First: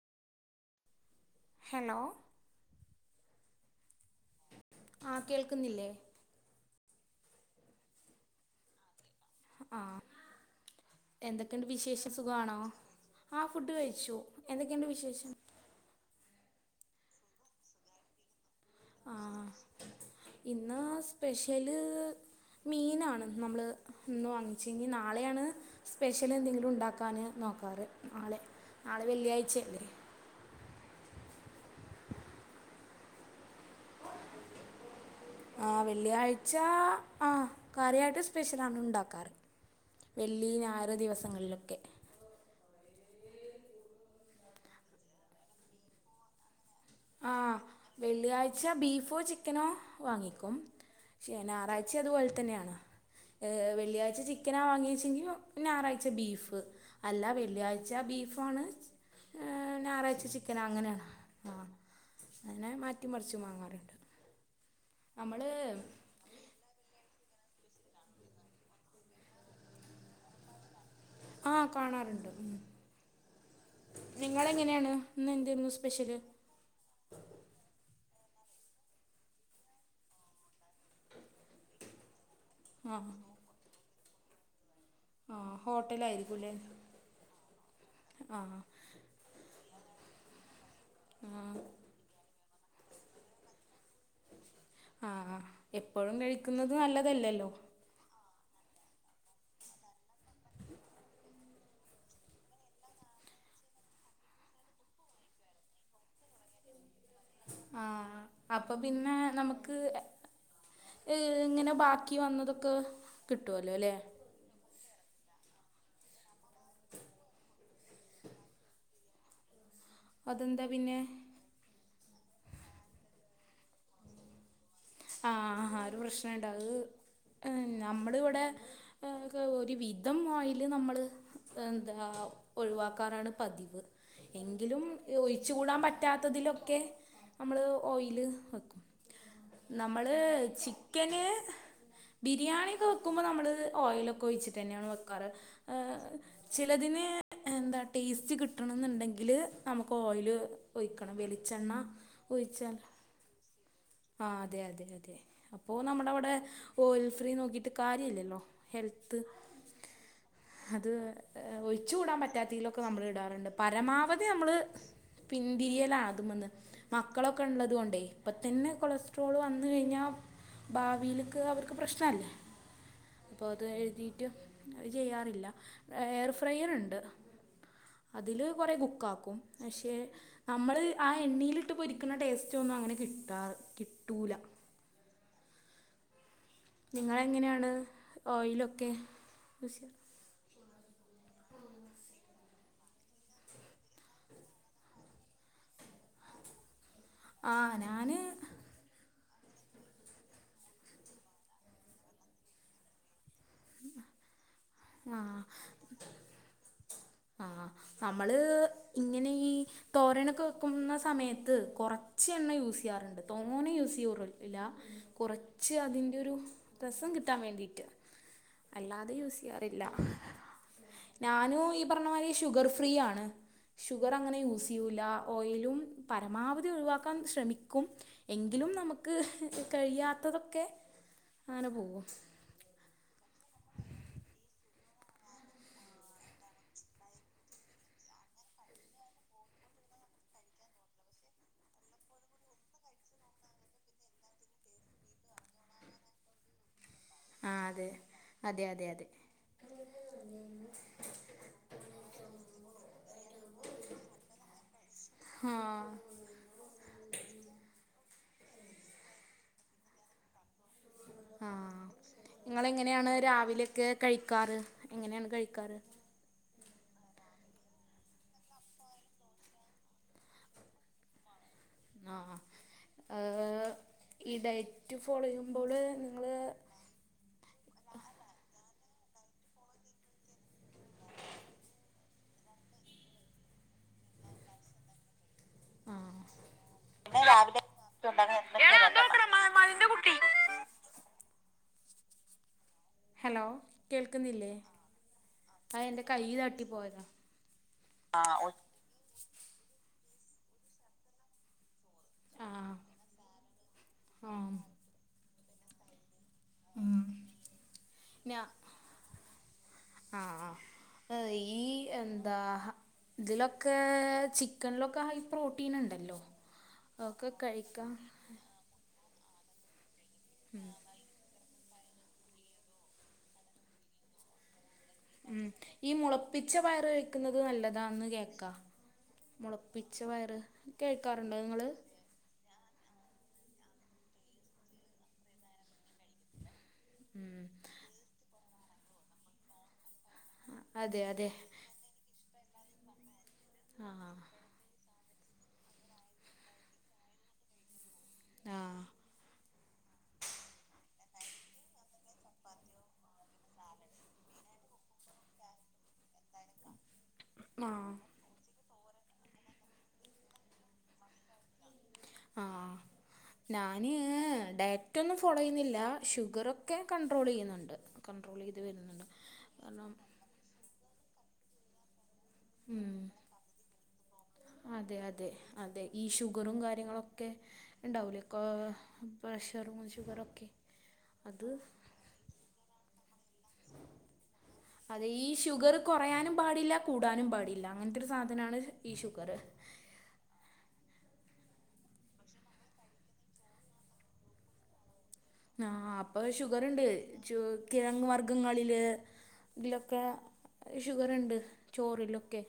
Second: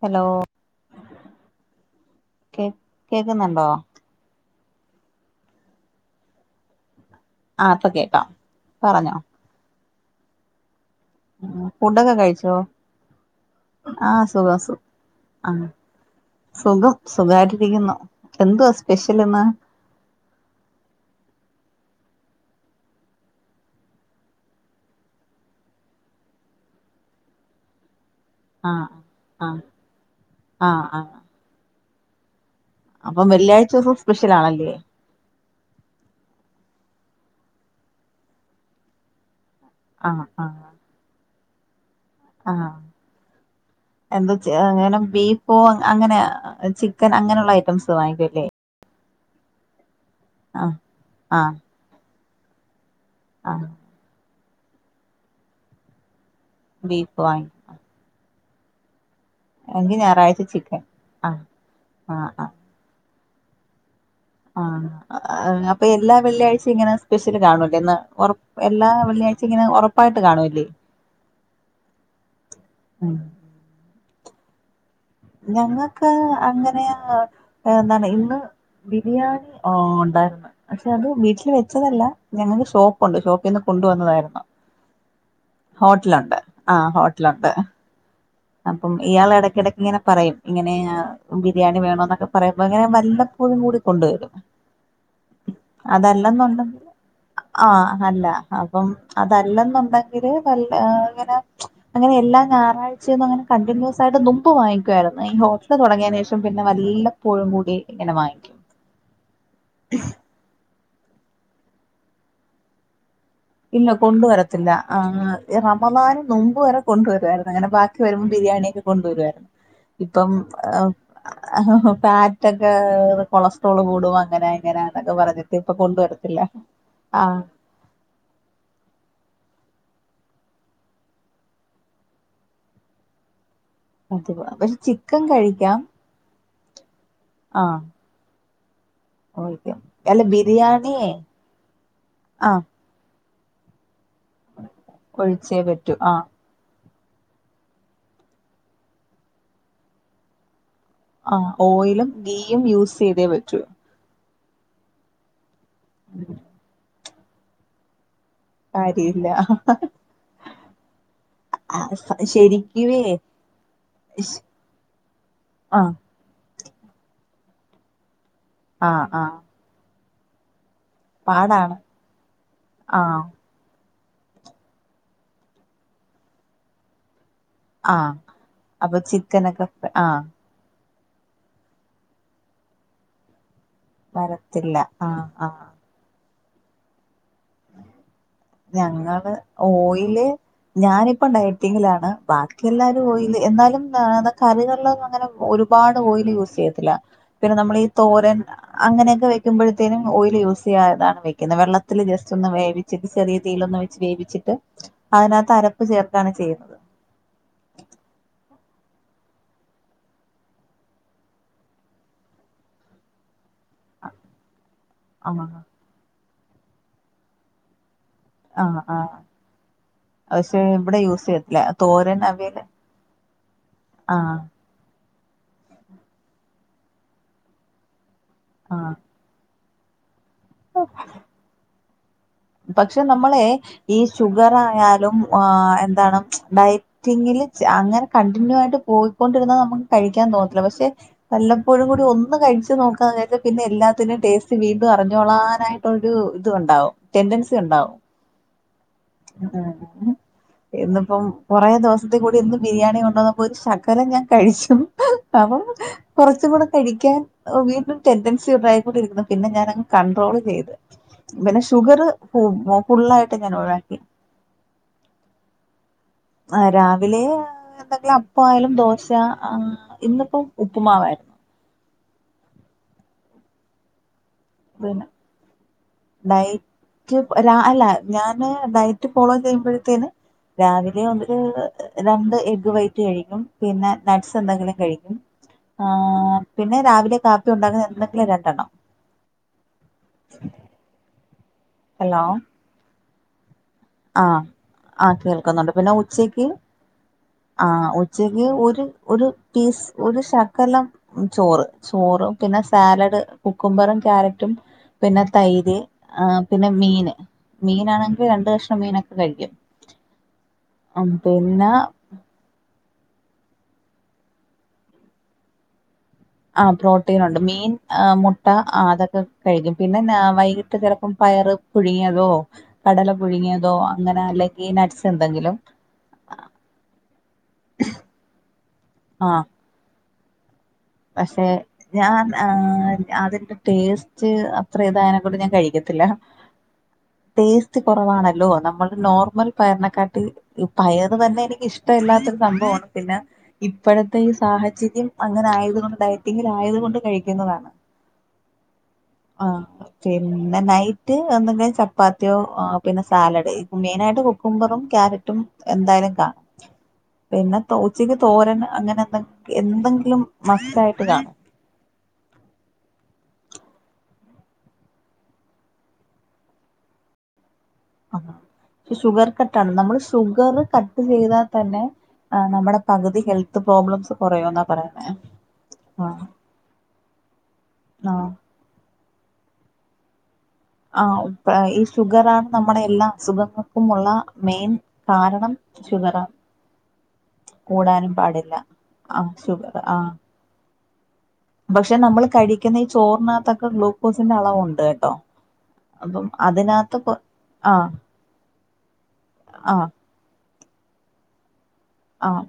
Hello hello കേ കേക്ക്ന്നോണ്ടോ? ആഹ് കേൾക്കുന്നില്ലേ ആഹ് ഇപ്പകേക്കാം പറഞ്ഞോ ആഹ് എന്തൊക്കെയൊണ്ട് വിശേഷം ഫുഡൊക്കെ കഴിച്ചോ സുഖവാണോ? ആഹ് ഫുഡ് ആ കയിച്ചു സുഖം സു എന്തൊക്കെയൊണ്ട് വിശേഷം ആ സുഖം സുഖായിട്ടിരിക്കുന്നു എന്ത്യോ ആഹ് ഇന്ന് സ്പെഷ്യല് മീനാണ് നമ്മ്ള് ഇന്ന് വാങ്ങിച്ച് ഇനി നാളെയാണ് സ്പെഷ്യല് എന്തെങ്കിലും ഉണ്ടാക്കാന് നോക്കാറ് നാളെ ആഹ് നാളെ ആഹ് വെള്ളിയാഴ്ചയല്ലേ ആഹ് ആഹ് അപ്പം വെള്ളിയാഴ്ചസം സ്പെഷ്യലാണല്ലേ? ആഹ് വെള്ളിയാഴ്ച ആഹ് കാര്യയായിട്ട് സ്പെഷ്യലാണ് ഉണ്ടാക്കാറ് ആ വെള്ളി ഞായറ് ദിവസങ്ങളിലൊക്കെ ആഹ് എന്തൊച്ച് അങ്ങനെ ബീഫോ അങ് അങ്ങനെ ചി ആഹ് വെള്ളിയാഴ്ച ബീഫോ ചിക്കനോ വാങ്ങിക്കും ആ ശേ ആ ഞായറാഴ് ച്ചതുപോൽ തന്നേണ് ആ ഏവെള്ളിയാഴ്ച ചിക്കനാ വാങ്ങിച്ചെങ്കിൽ ഞായറാഴ്ച്ച ബീഫ്. ബീഫ് അല്ല വാങ്ങിക്കും വെള്ളിയാഴ്ച ബീഫാണ് ഏഹ് എങ്കിൽ ഞായറാഴ്ച ചിക്കന ചിക്കൻ അങ്ങനാണ്. ആ ആ ആ അങ്ങിനെ മാറ്റിമറിച്ച് വാങ്ങാറുണ്ട്. ആഹ് നമ്മൾ അഅ അപ്പൊ എല്ലാ വെള്ളിയാഴ്ച്ചിങ്ങനെ സ്പെഷ്യല് കാണുല്ലേ ഇന്ന് ഒറ് എല്ലാ വെള്ളിയാ ച്ചിങ്ങനെ ഒറപ്പായിട്ട് കാണൂല്ലേ? ആ നിങ്ങളെങ്ങനേണ്? ഞങ്ങക്ക് അങ്ങനെയ എന്താണ് ഇന്ന് ബിരിയാണി ഓണ്ടായിരുന്നു പക്ഷെ അത് വീട്ടിൽ വെച്ചതല്ല ഞങ്ങക്കിഷ് ആ ഷോപ്പുണ്ട് ഷോപ്പിന്ന് കൊണ്ടുവന്നതായിരുന്നു. ആ ഹോട്ടലായിരിക്കും ഹോട്ട്ലുണ്ട് അല്ലേ ആഹ് ഹോട്ട്ലുണ്ട്. ആ അപ്പം ഇയാൾ എടക്കിടക്ക്ങ്ങനെ പറയും ഇങ്ങനെയാ ആ ബിരിയാണി വേണോന്നൊക്കെ പറയുമ്പോ അങ്ങനെ വല്ലപ്പോഴും കൂടി കൊണ്ടുവരും. ആ എപ്പോഴും കഴിക്കുന്നത് അതല്ലന്നുണ്ടെങ്കി നല്ലതല്ലല്ലോ ആഹ് അല്ല. അപ്പം അതല്ലന്നുണ്ടെങ്കില് വല്ല് ങ്ങനെ അങ്ങനെ എല്ലാ ഞായറാഴ് ചന്ന് അങ്ങനെ കണ്ടിന്യൂസായിട്ട് നുമ്പ് വാങ്ങിക്കുവായിരുന്നു ഈ ഹോട്ടൽ തുടങ്ങിയതിനേഷം പിന്നെ വല്ല ആഹ് അപ്പൊ പിന്നെ നമുക്ക് അ ഇങ്ങനെ ബാക്കി വന്നതൊക്കെ കിട്ടുമല്ലോ ഇല്ല അല്ലേ കൊണ്ടുവരത്തില്ല ആഹ് റമദാന് നുമ്പ് വരെ കൊണ്ടുവരായിരുന്നു ഇങ്ങനെ ബാക്കി വരുമ്പോ ബിരിയാണിയൊക്കെ കൊണ്ടുവരുവായിരുന്നു. ഇപ്പം അതെന്താ പിന്നെ അ ഫാറ്റൊക്കെ അ കൊളസ്ട്രോള് കൂടും അങ്ങനെ ങ്ങനൊക്കെ ന്ന്പറഞ്ഞിട്ട് ആഹ് ഇപ്പൊ ആ ഒരു കൊണ്ടുവരത്തില്ല. പ്രശ്നണ്ട് അത് ആഹ് നമ്മളിവിടെ അ്ക് ഒരു വിധം ഓയില് നമ്മൾ എന്താ ഒഴിവാക്കാറാണ് പതിവ്. അത് പക്ഷെ എങ്കിലും ചിക്കൻ ഒഴിച്ചു കഴിക്കാം കൂടാൻ പറ്റ് പറ്റാത്തതിലൊക്കെ നമ്മൾ ആഹ് ഓയില് വെക്കും. ഒഴിക്കും നമ്മള് അല്ല ബിരിയാണിയെ ചിക്കന് ആഹ് ബിരിയാണിക്കെ ക്കുമ്പോ നമ്മൾ ഓയിലൊക്കെ ഒഴിച്ചിട്ടെന്നേണ് വെക്കാറ്. ഒഴിച്ചേ അ പറ്റൂ ആഹ് ചിലതിന് എന്താ ടേസ്റ്റ് കിട്ടണെന്നുണ്ടെങ്കില് നമുക്ക് ഓയില് ഒഴിക്കണം ആഹ് വെലിച്ചെണ്ണ ഓയിലും ഗീയും ഒഴിച്ചാൽ യൂസ് ചെയ്തേ പറ്റൂ ആഹ് അതെ അതെ അതെ അപ്പോ നമ്മുടെവിടെ ഓയിൽ ഫ്രീ നോക്കിയിട്ട് കാര്യല്ലല്ലോ. കാരീല്ല. അത് അ ഒഴിച്ചു കൂടാൻ പറ്റാത്തതിലൊക്കെ ശരിക്കുവേ നമ്മൾ ഇടാറുണ്ട്. പരമാവധി നമ്മള് ആഹ് പിന്തിരിയലാണ് മന്ന് മക്കളൊക്കെ ഉള്ളത് കൊണ്ടേ ഇപ്പ തന്നെ ആഹ് കൊളസ് ആഹ് വന്നു കഴിഞ്ഞാ ഭാവീല്ക്ക് അവർക്ക് പാടാണ് പ്രശ്നല്ലെ. ആഹ് പൊതുവേ എഴുതിട്ട് അത് ചെയ്യാറില്ല ഏഹ്എയർ ഫ്രയർ ഇണ്ട്. ആഹ് അതില് കൊറെ അപ്പൊ കുക്കാക്കും ചിക്കനൊക്കെ പക്ഷെ ആഹ് നമ്മൾ ആ എണ്ണിലിട്ട് പൊരിക്കുന്ന ടേസ്റ്റ് ഒന്നും അങ്ങനെ കിട്ടാ കി വരത്തില്ല ആഹ് ആഹ്. നിങ്ങളെങ്ങനെയാണ് ഓയിലൊക്കെ ഞങ്ങള് യൂസ് ഓയില് ഞാനിപ്പം ഡയറ്റിങ്ങിലാണ് ബാക്കി എല്ലാരും ഓയില് എന്നാലും ന്നേ കറികളിലങ്ങനെ ഒരുപാട് ഓയില് യൂസ് ചെയ്യത്തില്ല. പിന്നെ ആ നമ്മളീ ഞാൻ തോരൻ അങ്ങനെയൊക്കെ വെക്കുമ്പോഴത്തേനും ഓയിൽ യൂസ് ചെയ്യാതാണ് വെക്കുന്നെ വെള്ളത്തിൽ ജസ്റ്റൊന്ന് വേവിച്ചത് സെറി തീയിലൊന്ന് വെച്ച് വേവിച്ചിട്ട് ആ അതിനാത്ത് അരപ്പ് ചേർക്കാണ് ചെയ്യുന്നത്. ആഹ് നമ്മള് ഇങ്ങനെ ഈ തോരനൊക്കെ വെക്കുന്ന സമയത്ത് കുറച്ച് എണ്ണ യൂസ്യ്യാറുണ്ട് തോനെ യൂസെയ്യോറു ഇല്ല ആഹ് കുറച്ച് അതിന്റെ ഒരു രസം കിട്ടാൻ വേണ്ടിട്ട്. ആഹ് ആഹ് അല്ലാതെ യൂസ് ചെയ്യാ റില്ല. പക്ഷെ ഇവിടെ യൂസ് ചെയ്യത്തില്ല ഞാനും, ഈ, പറണ തോരൻ പോലെ അവിയല് ഷുഗർ ഫ്രീ യാണ്. ഷുഗറ ങ്ങനെ ആഹ് യൂ ഉസിയൂല ഓയിലും പരമാവധി ഒഴിവാക്കാൻ ശ്രമിക്കും. എങ്കിലും ആഹ് നമുക്ക് കഴിയാത്തതൊക്കെ അങ്ങനെ പോവും. പക്ഷെ, നമ്മളെ ഈ ഷുഗറായാലും ആഹ്, എന്താണ് ഡയ റ്റിങ്കില് ച് അങ്ങനെ, കണ്ടിന്യൂ ആയിട്ട് പോയിക്കൊണ്ടിരുന്ന നമുക്ക് കഴിക്കാൻ തോന്നത്തില്ല. പക്ഷെ വല്ലപ്പോഴും കൂടി ഒന്ന് കഴിച്ചു നോക്കാൻ നേരത്ത്, പിന്നെ എല്ലാത്തിന്റെയും ടേസ്റ്റ് വീണ്ടും അറിഞ്ഞോളാനായി. ഒരു ഇത്ണ്ടാവും ആ ടെന്റൻസി അതെ ഉണ്ടാവും അതെ അതെ അതെ അഹ് ഉം. ഇന്നിപ്പം കൊറേ ദിവസത്തെ കൂടി ഇന്ന് ബിരിയാണി കൊണ്ടുവന്നപ്പോ ഒരു ശകലം ഞാൻ കഴിച്ചും ആഹ് കൊറച്ചുംകൂടെ കഴിക്കാൻ അഹ് വീണ്ടും ടെൻഡൻസി ഉണ്ടായിക്കൊണ്ടിരിക്കുന്നു പിന്നെ ഞാനങ്ങ് കണ്ട്രോൾ ചെയ്ത് പിന്നെ ആഹ് ഷുഗർ ഇങ്ങളെങ്ങനെയാണ് ഫുള്ളായിട്ട് ഞാൻ രാവിലക്കെ ഒഴിവാക്കി കഴി ക്കാറ് എങ്ങനേണ് കഴിക്കാറ് ആഹ് രാവിലേ എന്തെങ്കിലും അപ്പവായാലും ദോശ അഹ് ഇന്നിപ്പം ഉപ്പുമാവായിരുന്നു ആഹ് ഏഹ് ഈ ഡയറ്റ് പിന്നെ ഫോളോ ചെയ്യുമ്പോള് നിങ്ങള് ക്കും രാ അല്ല ഞാന് ഡയറ്റ് ഫോളോ ചെയ്യുമ്പഴത്തേന് രാവിലെ ഒന്നൊരു രണ്ട് എഗ്ഗ് വൈറ്റ് കഴിക്കും പിന്നെ നട്ട്സ് എന്തെങ്കിലും കഴിക്കും ആഹ് പിന്നെ രാവിലെ കാപ്പി ഒണ്ടാക്കുന്ന എന്തെങ്കിലും രണ്ടെണ്ണം [unintelligible] [unintelligible] ഹലോ ഹലോ ആഹ് കേൾക്കുന്നില്ലേ കേൾക്കുന്നുണ്ട് ആഹ് പിന്നെ അതെന്റെ കയ്യി ഉച്ചക്ക് തട്ടി പോയതാ ആഹ് ആഹ് ഉച്ചക്ക് ഒ ഒരു ഒരു പീസ് ഒരു ശഖലം ചോറ് ചോറും പിന്നെ ആഹ് സാലഡ് കുക്കുംമ്പറും ക്യാരറ്റും ആഹ് പിന്നെ തൈര് ആഹ് പിന്നെ ഉം മീന് മീനാണെങ്കി ഞാ രണ്ട് കഷ് ആഹ് ഉം അഹ് ഈ പിന്നെ എന്താ ഇതിലൊക്കേ ചിക്കൻലൊക്കെ ഹൈ പ്രോട്ടീനെണ്ടല്ലോ ആഹ് പ്രോട്ടീനൊണ്ട് മീൻ അഹ് മുട്ട അഹ് അതൊക്കെ കഴിക്കും പിന്നെന്നാ വൈകിട്ട് കിട പ്പം പയറ് പുഴുങ്ങിയതോ കടല പുഴുങ്ങിയതോ അങ്ങനെ അല്ലെങ്കി നട്സ് ഉം, ഈ മുളപ്പിച്ച പയറ് കഴിക്ക്ന്നത് നല്ലതാന്ന് കേക്കാ, ആഹ് മുള പിച്ച വയറ് കേൾക്കാറുണ്ടോ പക്ഷെ നിങ്ങള് ഞാൻ ആഹ് അതിന്റെ ടേസ്റ്റ് അത്ര ഇതായനെക്കൊണ്ട് ഞാൻ കഴിക്കത്തില്ല ഉം ടേസ്റ്റ് കൊറവാണല്ലോ നമ്മള് നോർമൽ പയറിനെക്കാട്ടി അതെ പയർ അതെ തന്നെ എനിക്ക് ഇഷ്ടമല്ലാത്തൊരു സംഭവമാണ് പിന്നെ ആഹ് ഇപ്പഴത്തെ ഈ സാഹചര്യം അങ്ങനെ ആയതുകൊണ്ട് ഡയറ്റിങ്ങിൽ ആയത്കൊണ്ട് കഴിക്കുന്നതാ ആഹ് അഹ് പിന്നെ നൈറ്റ് എന്തെങ്കിലും ചപ്പാത്തിയോ അഹ് പിന്നെ സാലഡ് മെയിനായിട്ട് കുക്കുംമ്പറും ക്യാര ട്ടും എന്തായാലും കാണും പിന്നെ തോ ആഹ് ഉച്ചക്ക് തോരന് അങ്ങനെ എന്തെ എന്തെങ്കിലും മസ്റ്റായിട്ട് കാണും ആഹ്. ഞാന് ഡയറ്റൊന്നും ഫോളോ ചെയ്യുന്നില്ല, ഷുഗറൊക്കെ കണ്ടട്രോൾയ്യുന്നുണ്ട്. കൺട്രോൾ ചെയ്ത് വരുന്നുണ്ട് കാരണം ഷുഗറ് കട്ട് ചെയ്താൽ തന്നെ ആഹ്, നമ്മുടെ ഉം പകുതി ഹെൽത്ത് പ്രോബ്ലംസ് കുറയൂന്നാ അതെ പറയുന്നെ അതെ അതെ ആഹ്. ഇണ്ടാവുലേ ക്ക്‌ പ്രഷറും ശുഗറൊക്കെ ആഹ് ഉപ്പ് ഈ ഷുഗറാണ് നമ്മുടെ എല്ലാ അസുഖ ർക്കുമുള്ള മെയിൻ അതെ ഈ കാരണം ഷുഗർ ഷുഗറാ. കുറയാനും പാടില്ല കൂടാനും പാടില്ല അങ്ങനത്തെ ഒരു കൂടാനും പാടില്ല. സാധനമാണ് ഈ ആ ഷുഗർ ഷുഗറ് ആ പക്ഷെ നമ്മള് കഴിക്കുന്ന ഈ ചോറിനകത്തൊക്കെ ഗ്ലൂക്കോസിന്റെ അളവുണ്ട് കേട്ടോ. ആ അപ്പൊ അപ്പം ഷുഗറ്ണ്ട് അതിനകത്ത് കൊ ചു ആഹ് കിഴങ് വർഗ്ഗങ്ങളില്. ആഹ് ഇതിലൊക്കെ ഷുഗറ്ണ്ട് ചോറിലൊക്കെ ആഹ്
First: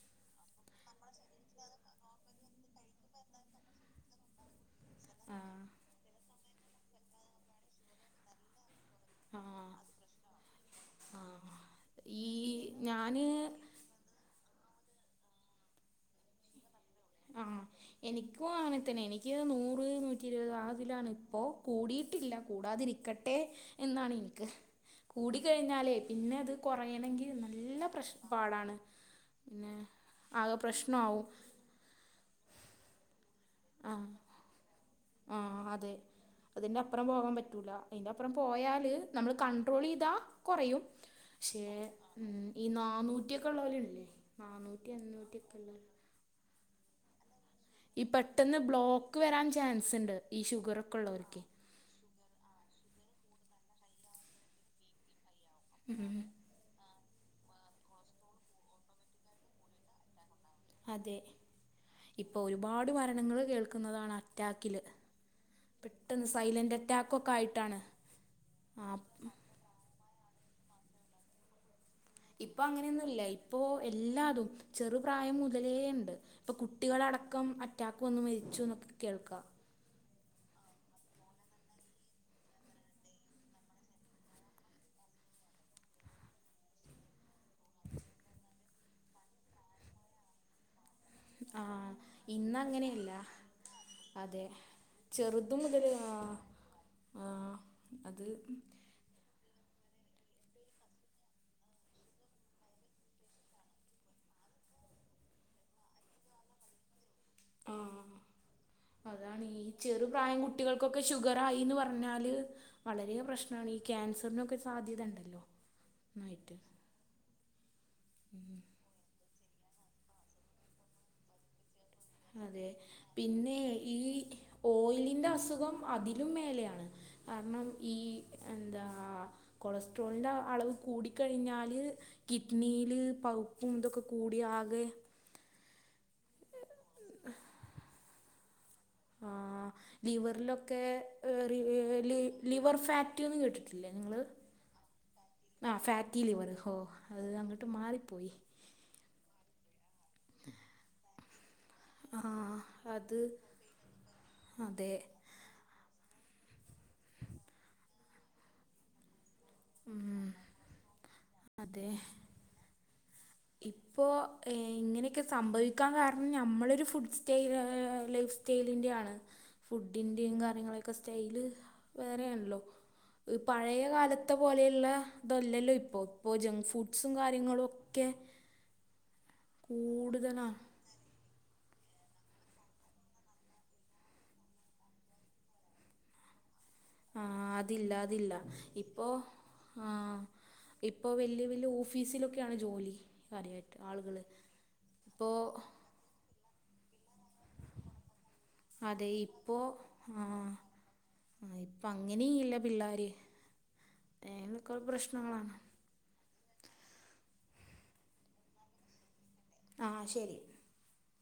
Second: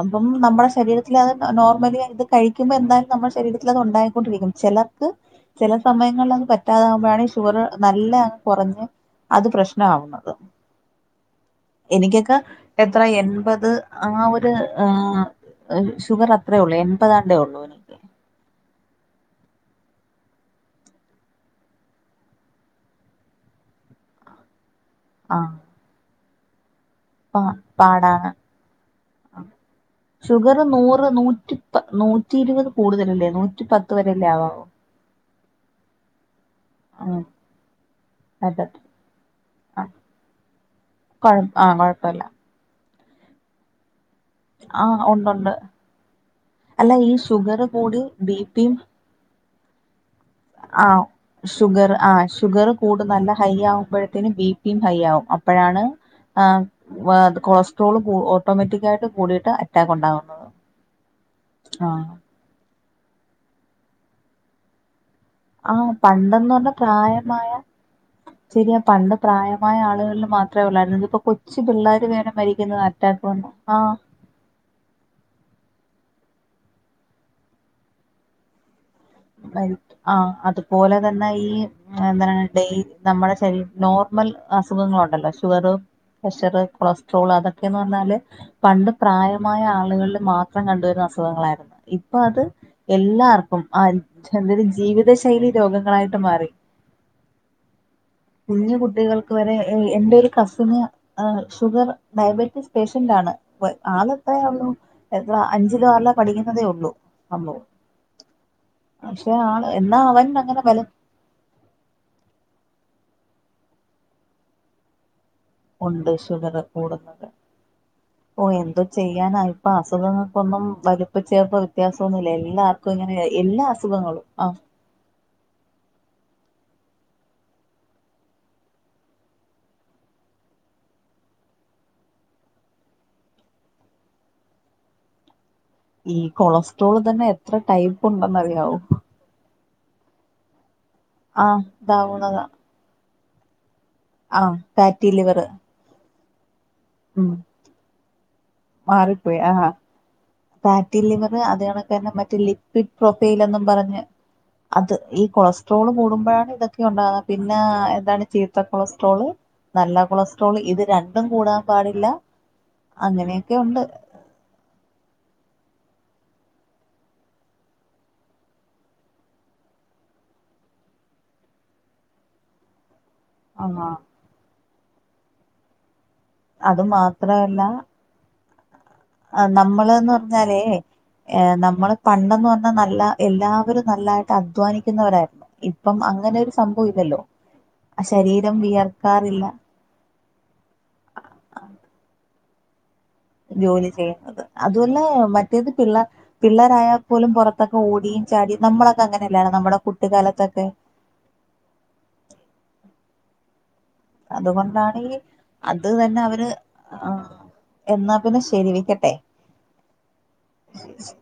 അപ്പം നമ്മുടെ ശരീരത്തിലത് നോർമലി അത് കഴിക്കുമ്പോ എന്തായ്ലും നംളെ ശരീരത്തില് അതൊണ്ടായ്ക്കൊണ്ടിരിക്കും ചെലർക്ക് ആ ചെല സമയങ്ങളിലൊന്നും പറ്റാതാവുമ്പഴാണ് ഈ ഷുഗറ് നല്ലോ അങ്ങ് കൊറഞ്ഞ് ആ അത് പ്രശ്നാവുന്നത് ആ ഈ എനിക്കക്ക എത്ര ഞാന് എൺപത് ആഹ് ഒര് ആഹ് ഷുഗറ് അത്രേ ഒള്ള് എൺപതാണ്ടേ ഒള്ളൂ ആഹ് എനിക്കും അങ്ങനെ തന്നെ എനിക്ക് നൂറ് നൂറ്റി ഇരുപത് ആതിലാണിപ്പോ കൂടീട്ടില്ല കൂടാതിരി ക്കട്ടെ എന്നാണ് ഇൻക്ക് ആഹ് കൂടിക്കഴിഞ്ഞാലേ പിന്നെത് കൊറയണെങ്കി നല്ല പ്രശ് പാടാണ് പിന്നെ ആകെ ഷുഗറ് നൂറ് പ്രശ്നമാവും നൂറ്റി പ നൂറ്റി ഇരുപത് കൂടുതലല്ലേ നൂറ്റി പത്ത് ആഹ് വരല്ലേ ആവാവു. ആഹ് അതെ അതിന്റെ അപ്പറം പോകാൻ പറ്റൂല അയ്ന്റപ്പറം അതെ പോയാൽ നമ്മള് ആഹ് കൺട്രോളിയ്താ കൊറയും കൊഴ ഷേ ആഹ് കൊഴപ്പല്ല ഉം ഈ നാന്നൂറ്റ്യൊക്കെള്ളോലില്ലേ നാന്നൂറ്റി ആഹ് ഉണ്ടുണ്ട് അഞ്ഞൂറ്റിയൊക്കെള്ളെ അല്ല ഈ ഷുഗറ് ഈ പെട്ടെന്ന് ബ്ലോക്ക് വരാൻ ചാൻസ് ഇണ്ട് ഈ ഷുഗറൊക്കെ ഇള്ളോൽക്കെ ഷുഗറ് ആഹ് ഷുഗറ് കൂടുന്നല്ല ഹൈയ്യാവ്മ്പഴ്ത്തേനും ബി പിം ഹൈയ്യാവും അപ് പഴാണ് ആഹ് വേ കൊളസ്ട്രോള് കൂ ഓട്ടോമാറ്റിക്കായിട്ട് കൂടീട്ട് അറ്റാക്കൊണ്ടാവുന്നത്. അതെ ഇപ്പൊ ഒരുപാട് മരണങ്ങള് കേൾക്കുന്നതാണ് അറ്റാക്കില് ആഹ് പണ്ടെന്ന്വർഞ്ഞാ പ്രായമായ ആയിട്ടാണ് ശരിയാ ആ പണ്ട് പ്രായ മായ ആളുകൾല് മാത്രേ ഒള്ളാര്ന്നു. ഇതിപ്പൊ കൊച്ച് പിള്ളേര് വെ ഇപ്പഅങ്ങനെയൊന്നുല്ല ഇപ്പോ എല്ലാതും ചെറുപ്രായം മുതലേ ഇണ്ട് ഇപ്പൊ കുട്ടികളടക്കം അറ്റാക്ക് വന്ന് മരിച്ചുന്നൊക്കെ കേൾക്കാ ആഹ് അതുപോല തന്നെ ഈ എന്താണ് ഡെയ് നമ്മുടെ ശരീര് നോർമൽ അസുഖങ്ങളൊണ്ടല്ലോ ഷുഗറ് പ്രഷറ്, കൊളസ്ട്രോള് അതൊക്കെന്ന് പർഞ്ഞാല് പണ്ട് പ്രായമായ ആളുകൾല് മാത്രം കണ്ടുവരുന്ന അസു ആ ഖങ്ങളാര്ന്നു ഇപ്പൊ അത് ഇന്നങ്ങനെയല്ല എല്ലാർക്കും ആഹ് അതെ അതൊരു ജീവിത ശൈലി ചെറുത് മുതൽ രോഗങ്ങളായിട്ട് മാറി ആ ആ അത് കുഞ്ഞു കുട്ടികൾക്ക് വരെ എ എന്റെ ഒരു കസിന് ഏഹ് ഷുഗർ ഡയബറ്റീസ് പേഷ്യന്റാണ് വെ ആള് എത്രേ ഒള്ളൂ എത്ര അഞ്ചിലോ ആറിലോ പഠിക്കുന്നതേയൊള്ളൂ അമ്മു ഉം അതാണ് ഈ എന്നാ ചെറു അവൻ പ്രായം അങ്ങനെ ബലം കുട്ടികൾക്കൊക്കെ ഷു ഗറായീന്ന് പർഞ്ഞാല് വളരെ പ്രശ്നാണ് ഈ ക്യാൻസർനൊക്കെ സാധ്യതണ്ടല്ലോ ഒണ്ട് ഷുഗറ് കൂടുന്നൊണ്ട് ഓഹ് എന്തോ ചെയ്യാന ഇപ്പ അസുഖങ്ങക്കൊന്നും വലിപ്പ ചെറ്പ്പ അതെ പിന്നെ ഈ അസുഖങ്ങളും ആ ഓയിലിന്റെ അസുഖം അതിലും മേലെയാണ് കാര്ണം ഈ എന്താ കൊളസ്ട്രോൾന്റാ അളവ് കൂടിക്കഴിഞ്ഞാല് കിഡ്ണീല് പൗപ്പും ഇതൊക്കെ കൂടി ആകെ ഈ കൊളസ്ട്രോളും തന്നെ എത്ര ടൈപ്പൊണ്ടെന്നറിയാവോ? ആഹ് ലിവർലൊക്കെ ആ ഏറിയാല് ഇതാവുന്നതാ ലിവർ ഫാ റ്റ് ന്ന് കേട്ട്ട്ടില്ലേ നിങ്ങള് ആഹ് ഫാറ്റി ലിവറ് ആഹ് ഫാറ്റി ലിവറ് ഹോ അത് അങ്ങട്ട് മാറിപ്പോയി മാറിപ്പോയി ആഹ് ഫാറ്റീ ലിവറ് അതെ കണ ആ മറ്റെ ലിക്വിഡ് അത് പ്രൊഫൈലെന്നും പറഞ്ഞ് അതെ അത് ഈ കൊളസ്ട്രോള് കൂടുമ്പഴാണ് ഇതൊക്കെ ഒണ്ടാന്ന പിന്നെ എന്താണ് ചീത്ത കൊളസ്ട്രോള്. നല്ല കൊളസ്ട്രോള് ഇത് രണ്ടും കൂടാൻ പാടില്ല. അങ്ങനെ ഇപ്പോ. ഇങ്ങനെയൊക്കെ സംഭവിക്കാൻ കാരണം ഞമ്മളൊരു ഫുഡ് സ്റ്റൈൽ ഏഹ് ലൈഫ് സ്റ്റൈലിന്റെ ആണ്. ഫുഡിന്റെയും കാര്യങ്ങളൊക്കെ സ്റ്റൈല് വേറെ ആണല്ലോ. ആ പഴയ കാലത്തെ പോലെയുള്ള ഇതല്ലല്ലോ ഇപ്പോ ഇപ്പോ ജങ്ക് അത് ഫുഡ്സും കാര്യങ്ങളും ക്കെ ആഹ് നമ്മള്ന്ന് പറഞ്ഞാലേ. ഏഹ് നമ്മള് പണ്ടന്ന് പറഞ്ഞാൽ നല്ല എല്ലാവരും നല്ലായിട്ട് അധ്വാനിക്കുന്നവരായിരുന്നു. ഇപ്പം അങ്ങനെ ഒരു സംഭവം ഇല്ലല്ലോ. ആ ആഹ് ശരീരം വിയർക്കാറില്ല. ആഹ് ഇപ്പോ വല്ല്യ വല്ല്യ ഓഫീസിലൊക്കെയാണ് ജോലി. കാര്യമായിട്ട് ജോലി ആളുകൾ ചെയ്യുന്നത് അതും അല്ല ഇപ്പോൾ മറ്റേത് പിള്ളേ. പിള്ളരായൽ പോലും പുറത്തൊക്കെ ഓടിയും ചാടിയും നമ്മളൊക്കെ അതെ അങ്ങനെയല്ലാർയന്നോ നമ്മുടെ കുട്ടി കാലത്തൊക്കെ. ആഹ് ഇപ്പ അങ്ങനെയില്ല പിള്ളാര്. അതുകൊണ്ടാണീ അ അത് തന്നെ അവര് ആഹ് എന്നാ പിന്നെ ശരി വെക്കട്ടെ. ആഹ് ശരി. [inaudible]